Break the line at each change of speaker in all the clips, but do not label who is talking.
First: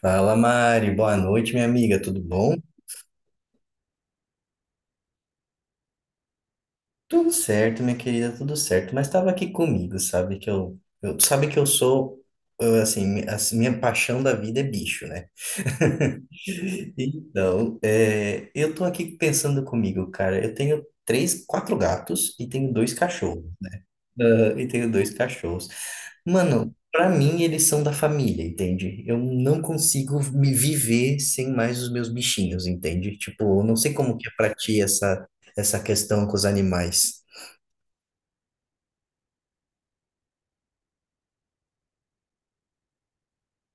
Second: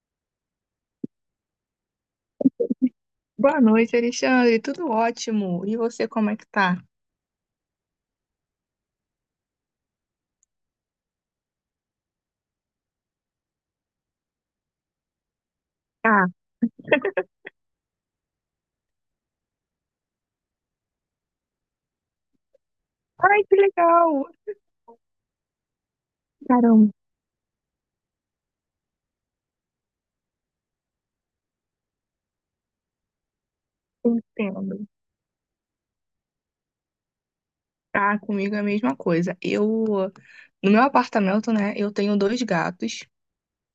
Fala, Mari. Boa noite, minha amiga. Tudo bom?
Boa noite, Alexandre. Tudo ótimo. E você, como é que tá?
Tudo certo, minha querida, tudo certo. Mas estava aqui comigo, sabe que eu sou eu, assim, mi- assim, minha paixão da vida é bicho, né?
Ah,
Então, eu tô aqui pensando comigo, cara. Eu tenho três, quatro gatos e tenho dois
ai,
cachorros.
que legal!
Ah, e tenho dois cachorros. Mano,
Caramba,
pra mim eles são da família, entende? Eu não consigo me viver sem mais os meus bichinhos, entende? Tipo, eu não sei como que é pra
entendo.
ti essa, essa questão com os animais.
Ah, comigo é a mesma coisa. Eu, no meu apartamento, né, eu tenho dois gatos,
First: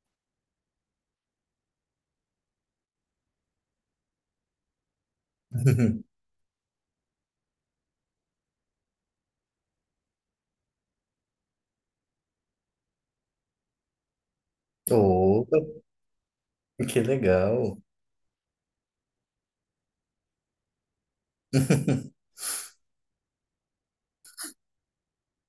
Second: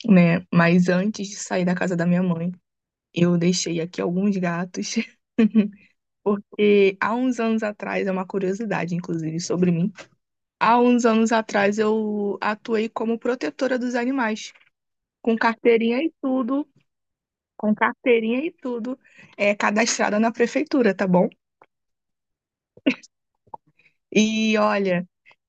né? Mas antes de sair da casa da minha mãe, eu deixei aqui alguns gatos. Porque há uns anos atrás, é uma curiosidade, inclusive, sobre mim. Há uns anos atrás, eu atuei como protetora dos animais, com
Oh,
carteirinha e tudo.
que
Com
legal.
carteirinha e tudo, é, cadastrada na prefeitura, tá bom? E olha,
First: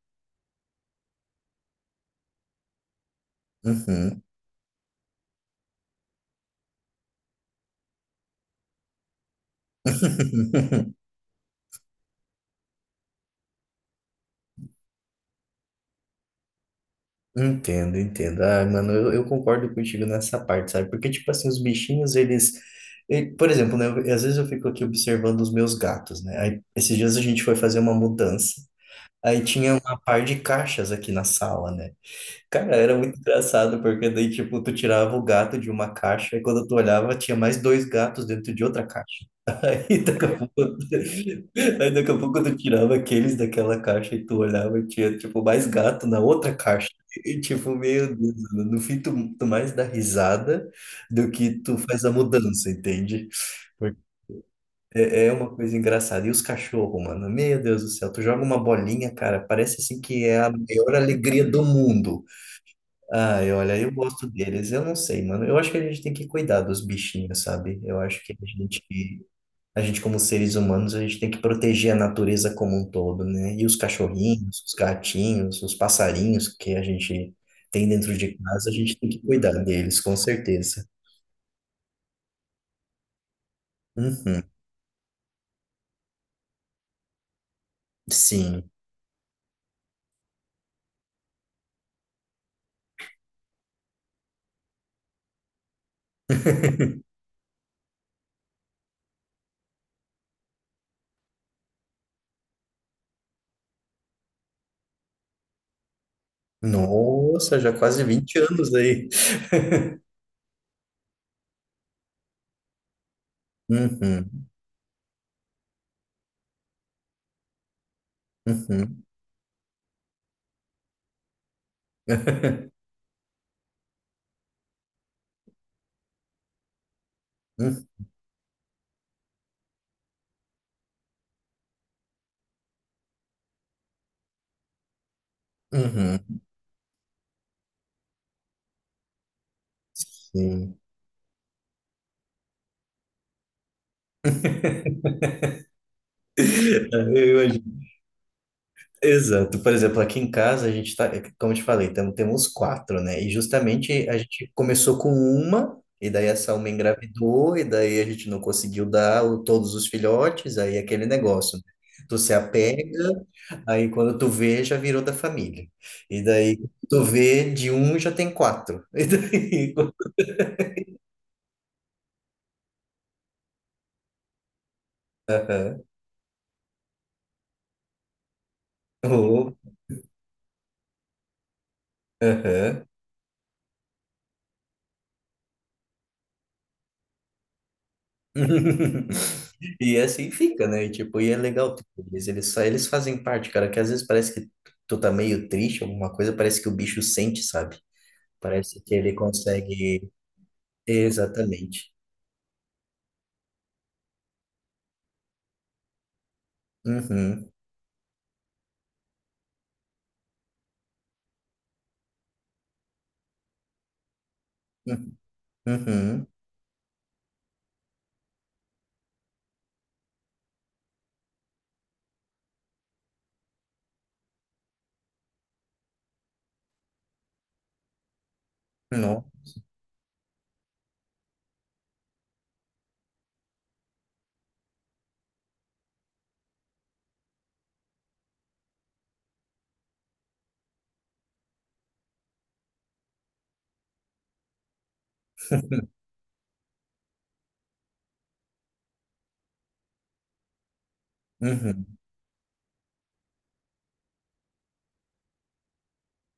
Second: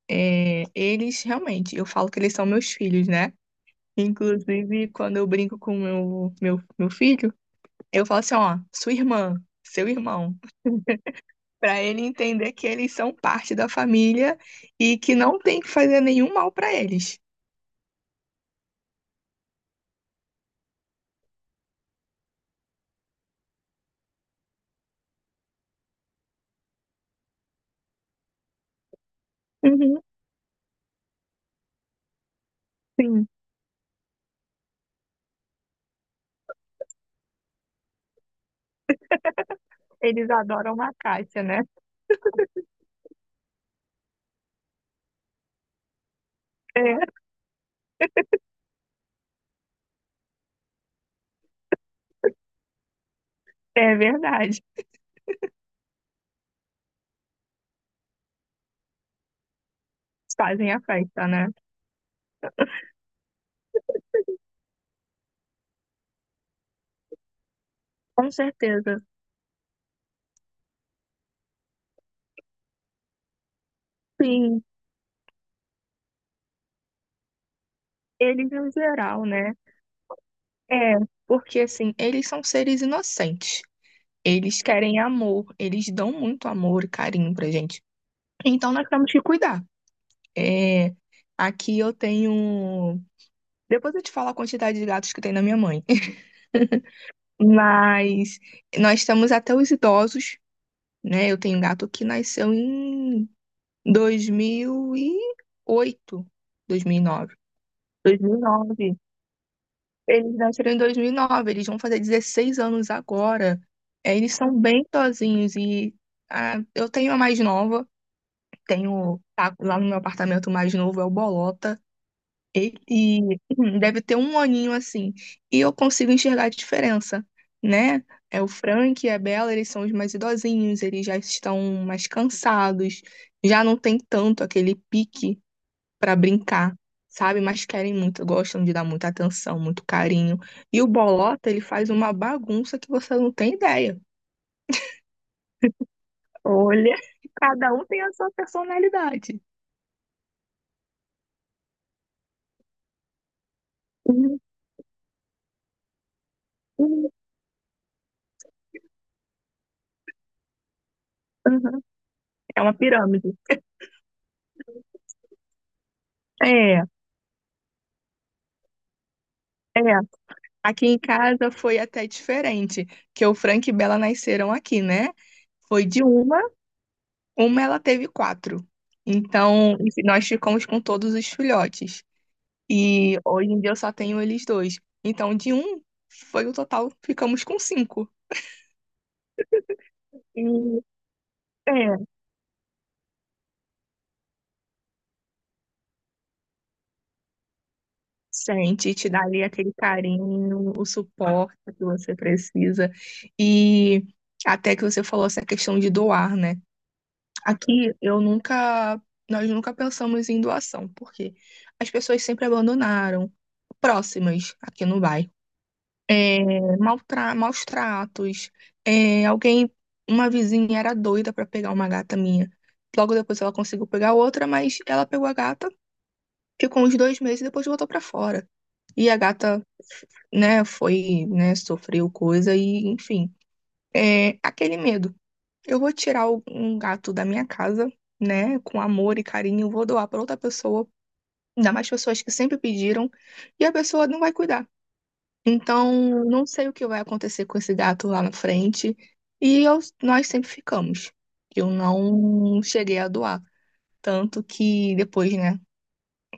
é, eles realmente, eu falo que eles são meus filhos, né?
Uhum.
Inclusive, quando eu brinco com meu filho, eu falo assim, ó, sua irmã, seu irmão, pra ele entender que eles são parte da família e que não tem que fazer nenhum mal pra eles.
Entendo, entendo. Ah, mano, eu concordo contigo nessa parte, sabe? Porque, tipo assim, os bichinhos, eles. Por exemplo, né? Às vezes eu fico aqui observando os meus gatos, né? Aí, esses dias a gente foi fazer uma mudança. Aí tinha uma
Uhum,
par de caixas aqui na sala, né? Cara, era muito
sim,
engraçado, porque daí, tipo, tu tirava o gato de uma caixa e quando tu olhava, tinha mais dois gatos dentro de outra caixa. Aí daqui
eles
a pouco,
adoram uma caixa, né?
daqui a pouco tu tirava aqueles daquela caixa e tu olhava e tinha, tipo, mais gato na outra caixa.
É,
E, tipo, meu Deus, mano, no fim tu mais dá risada do que tu faz a mudança, entende?
é verdade.
É, é uma coisa engraçada. E os cachorros, mano? Meu Deus do céu, tu joga uma bolinha, cara, parece assim que é a
Fazem a
maior
festa,
alegria
né?
do mundo. Ai, olha, eu gosto deles. Eu não sei, mano. Eu acho que a gente tem que cuidar dos bichinhos, sabe? Eu acho
Com
que
certeza.
a gente como seres humanos, a gente tem que proteger a natureza como um todo, né? E os
Sim,
cachorrinhos, os gatinhos, os passarinhos que a gente tem dentro de
eles
casa,
no
a gente tem que
geral,
cuidar
né?
deles, com certeza.
É, porque assim, eles são seres inocentes.
Uhum,
Eles querem amor, eles dão muito amor e carinho pra gente.
sim.
Então nós temos que cuidar. É, aqui eu tenho. Depois eu te falo a quantidade de gatos que tem na minha mãe. Mas nós temos até os idosos, né? Eu tenho um gato que nasceu em dois mil e oito, dois mil e nove,
Nossa, já quase
2008,
20 anos
2009. Nove.
aí.
Eles nasceram em 2009. Eles vão fazer 16 anos agora. É, eles
Uhum,
são bem tozinhos e ah, eu tenho a mais nova,
uhum,
tenho tá, lá no meu apartamento o mais novo é o Bolota. Ele deve ter um aninho assim e eu consigo enxergar a diferença,
uhum,
né? É o Frank e a Bella, eles são os mais idosinhos, eles já estão mais cansados, já não tem tanto aquele pique para
uhum,
brincar, sabe? Mas querem muito, gostam de dar muita atenção, muito carinho.
sim.
E o bolota, ele faz uma bagunça que você não tem ideia. Olha,
Eu
cada
imagino.
um tem a sua personalidade.
Exato. Por exemplo, aqui em casa a gente tá, como eu te falei, temos quatro, né? E justamente a
Uhum,
gente começou com uma, e daí essa uma
uhum,
engravidou, e daí a gente não conseguiu dar todos os filhotes, aí é aquele negócio, né?
uhum.
Tu se
É uma
apega,
pirâmide.
aí quando tu vê, já virou da família. E daí
É,
tu vê, de um já tem quatro. E
é.
daí.
Aqui em casa foi até diferente, que o Frank e Bela nasceram aqui, né?
Aham.
Foi de uma ela teve quatro.
Oh,
Então, enfim, nós ficamos com todos os filhotes.
aham.
E hoje em dia eu só tenho eles dois. Então, de um, foi o total, ficamos com 5.
E assim fica,
E
né? E, tipo, e é legal, tipo,
é,
eles fazem parte, cara, que às vezes parece que tu tá meio triste, alguma coisa, parece que o bicho sente, sabe? Parece
sente,
que
te
ele
dá ali aquele
consegue.
carinho, o suporte que
Exatamente.
você precisa. E até que você falou essa questão de doar, né?
Uhum.
Aqui eu nunca, nós nunca pensamos em doação, porque as pessoas sempre abandonaram próximas aqui no
Uhum.
bairro.
Uhum.
É, maltra- maus tratos. É, alguém, uma vizinha era doida para pegar uma gata minha. Logo depois ela conseguiu pegar outra, mas ela pegou a gata, ficou uns dois meses e depois voltou para fora. E a
Não.
gata, né, foi, né, sofreu coisa e, enfim, é aquele medo. Eu vou tirar o- um gato da minha casa, né, com amor e carinho, vou doar para outra pessoa, ainda mais pessoas que sempre pediram, e a pessoa não vai cuidar. Então, não sei o que vai acontecer com esse gato lá na frente. E eu- nós sempre ficamos. Eu
Uhum.
não cheguei a doar. Tanto que depois, né,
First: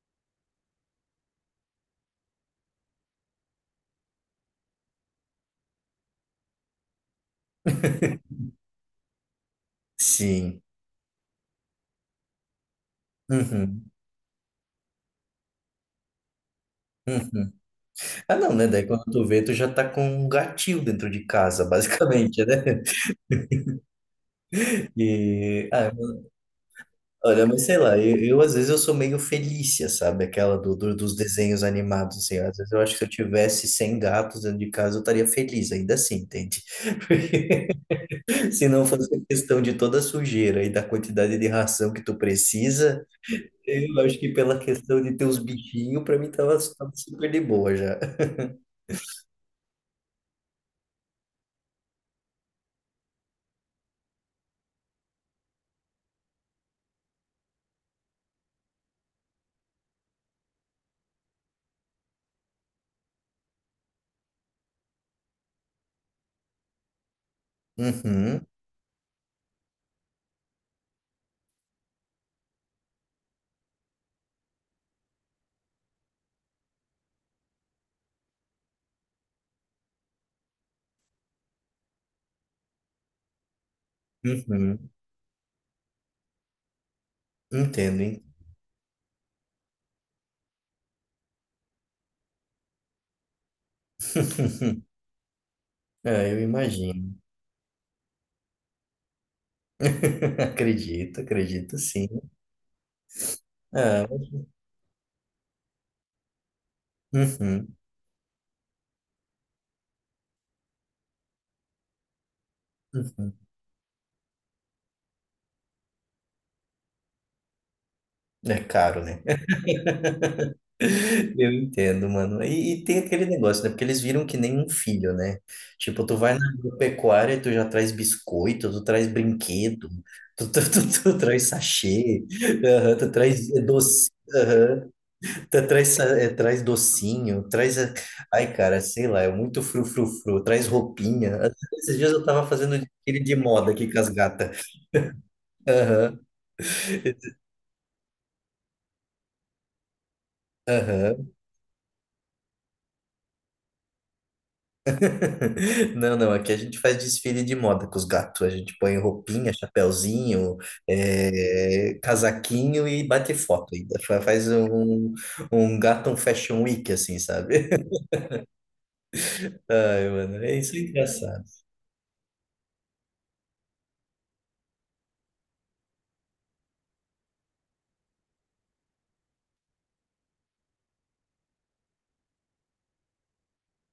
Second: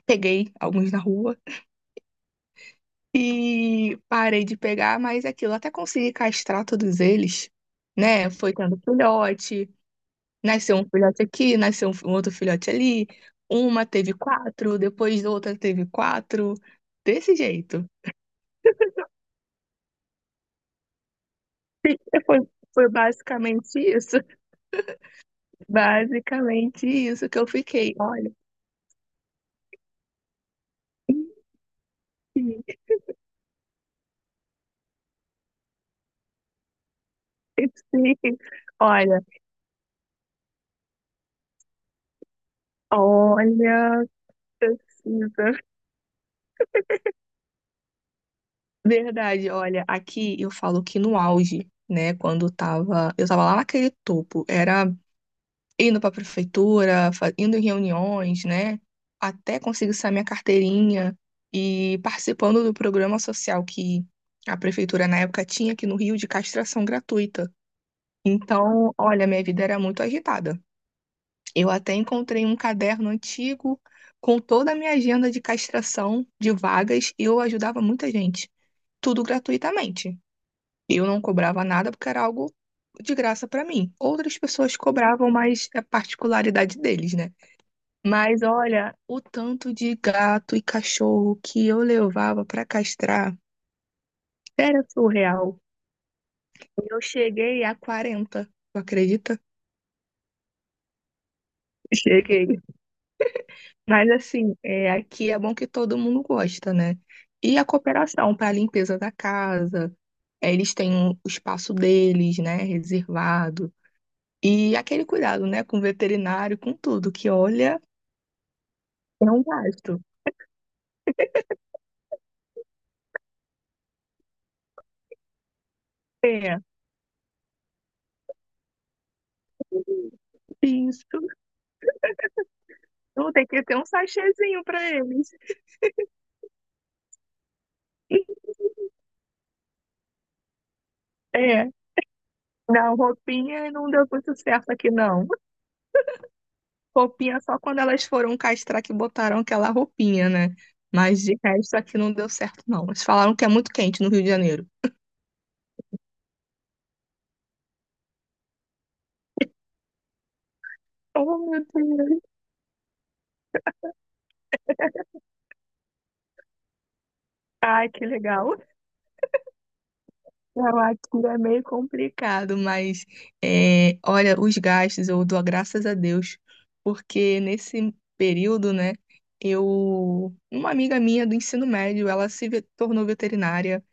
peguei alguns na rua e parei de pegar, mas aquilo, até consegui castrar todos eles, né? Foi tendo filhote,
Sim.
nasceu um filhote aqui, nasceu um outro filhote ali. Uma
Uhum.
teve quatro, depois outra teve quatro. Desse
Uhum.
jeito.
Ah, não, né? Daí quando tu vê, tu já tá com um gatil dentro de casa,
Foi,
basicamente, né?
foi basicamente isso.
E ah,
Basicamente isso que
olha,
eu
mas sei
fiquei.
lá,
Olha,
às vezes eu sou meio Felícia, sabe? Aquela dos desenhos animados, assim. Às
sim,
vezes
sim.
eu acho que se eu tivesse 100 gatos dentro de casa, eu estaria feliz, ainda assim, entende? Porque se não fosse a
Olha,
questão de toda a sujeira e da quantidade de ração que tu precisa, eu
olha,
acho que pela questão de ter os
precisa.
bichinhos, pra mim tava super de boa já.
Verdade, olha, aqui eu falo que no auge, né, quando tava, eu tava lá naquele topo, era indo pra prefeitura, fa- indo em reuniões, né, até conseguir sair minha carteirinha e participando do programa social que a prefeitura na época tinha aqui no Rio de castração gratuita.
Uhum,
Então, olha, minha vida era muito agitada. Eu até encontrei um caderno antigo com toda a minha agenda de castração de vagas e eu ajudava muita gente, tudo gratuitamente. Eu não cobrava nada porque era algo de graça para mim. Outras pessoas
uhum,
cobravam, mas é particularidade deles, né?
entendo, hein?
Mas olha, o tanto de gato e cachorro que eu levava para castrar era surreal.
Ah, eu
Eu
imagino.
cheguei a 40. Tu acredita?
Acredito, acredito sim.
Cheguei.
Ah,
Mas
mas-
assim, é, aqui é bom que todo mundo gosta, né? E a
uhum,
cooperação para a limpeza da casa, é, eles têm um- o espaço deles, né,
uhum.
reservado. E aquele cuidado, né, com o veterinário, com tudo, que olha,
É caro, né?
é um gasto.
Eu entendo, mano. E, tem aquele negócio, né? Porque eles viram que nem um filho, né? Tipo, tu vai na
É,
agropecuária e tu já traz biscoito, tu traz brinquedo, tu, tu, tu,
isso.
tu traz sachê, aham, tu
Não tem
traz
que ter um
doce,
sachêzinho para
aham,
eles.
tu traz, traz docinho, Ai, cara, sei lá, é muito frufrufru, traz roupinha.
É,
Esses dias eu tava fazendo
não,
aquele de moda
roupinha
aqui
não
com
deu
as
muito
gatas.
certo aqui, não.
Aham,
Roupinha só quando elas foram castrar que botaram aquela roupinha, né? Mas
aham.
de resto aqui não deu certo, não. Eles falaram que é muito quente no Rio de Janeiro.
Não, não, aqui a gente faz desfile de moda com os gatos. A gente põe roupinha, chapéuzinho,
Oh, meu Deus.
casaquinho e bate foto ainda. Faz um gato um fashion week, assim, sabe?
Ai, que legal.
Ai, mano, é isso
Não,
é
aqui é
engraçado.
meio complicado, mas é, olha, os gastos eu dou graças a Deus, porque nesse período, né, eu, uma amiga minha do ensino médio, ela se ve- tornou veterinária,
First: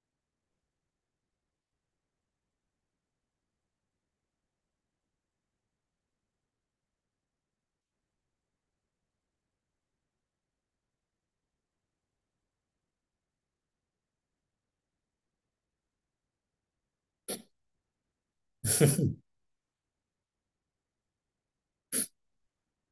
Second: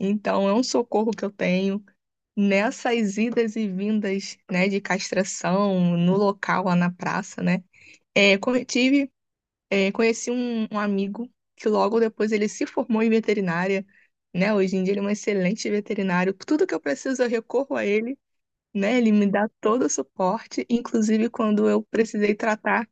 então é um socorro que eu tenho nessas idas e vindas, né, de castração no local lá na praça, né. É, co- tive. É, conheci um amigo que logo depois ele se formou em veterinária, né? Hoje em dia ele é um excelente veterinário. Tudo que eu preciso eu recorro a ele, né? Ele me dá todo o suporte, inclusive quando eu precisei tratar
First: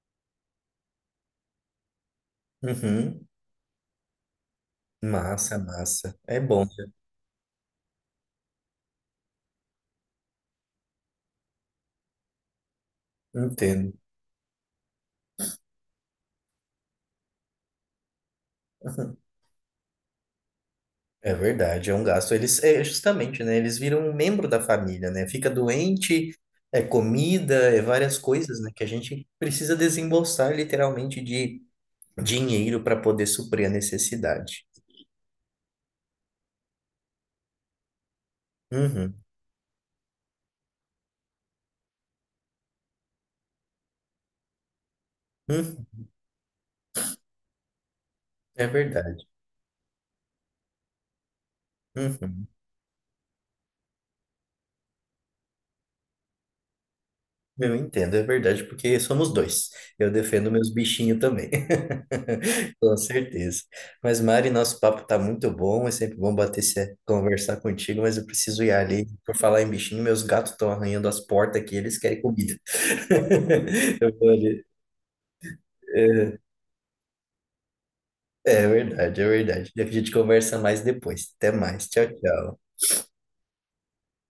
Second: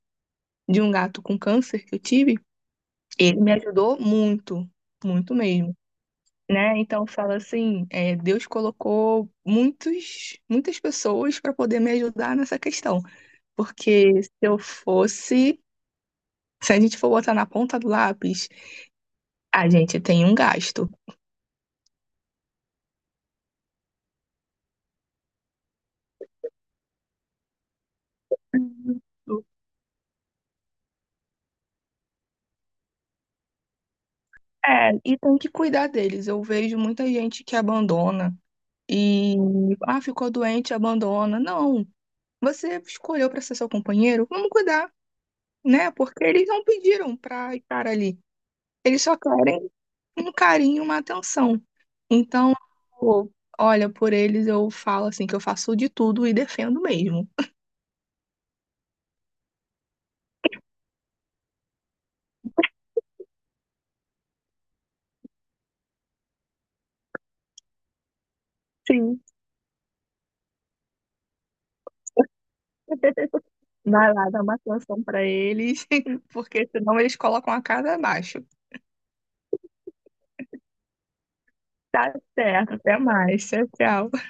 de um gato com câncer que eu tive,
Uhum.
ele me ajudou muito, muito
Massa,
mesmo,
massa. É bom,
né?
né?
Então eu falo assim, é, Deus colocou muitos, muitas pessoas para poder me ajudar nessa questão,
Entendo.
porque se eu fosse, se a gente for botar na ponta do lápis. A gente tem um gasto.
É verdade, é um gasto. Eles, é justamente, né? Eles viram um membro da família, né? Fica doente, é comida, é várias coisas, né? Que a gente
Isso.
precisa desembolsar literalmente de dinheiro para poder suprir a necessidade.
É, e tem que cuidar deles. Eu vejo muita gente que abandona
Uhum,
e, ah, ficou doente, abandona. Não, você escolheu para ser seu companheiro, vamos cuidar, né?
uhum,
Porque eles não pediram para estar ali.
é
Eles só
verdade.
querem um carinho, uma atenção.
Uhum.
Então, pô, olha, por eles eu falo assim que eu faço de tudo e defendo mesmo.
Eu entendo, é verdade, porque somos dois. Eu defendo meus bichinhos também. Com certeza. Mas, Mari, nosso papo tá muito bom. É sempre bom bater esse, conversar contigo, mas eu preciso ir ali.
Sim.
Por falar em bichinho, meus gatos estão arranhando as portas aqui, eles querem comida.
Vai
Eu
lá,
vou
dá uma
ali.
atenção pra eles,
É,
porque senão eles colocam a casa abaixo.
é verdade, é verdade. A gente conversa mais depois. Até mais. Tchau,
Tá
tchau.
certo, até mais. Tchau, tchau.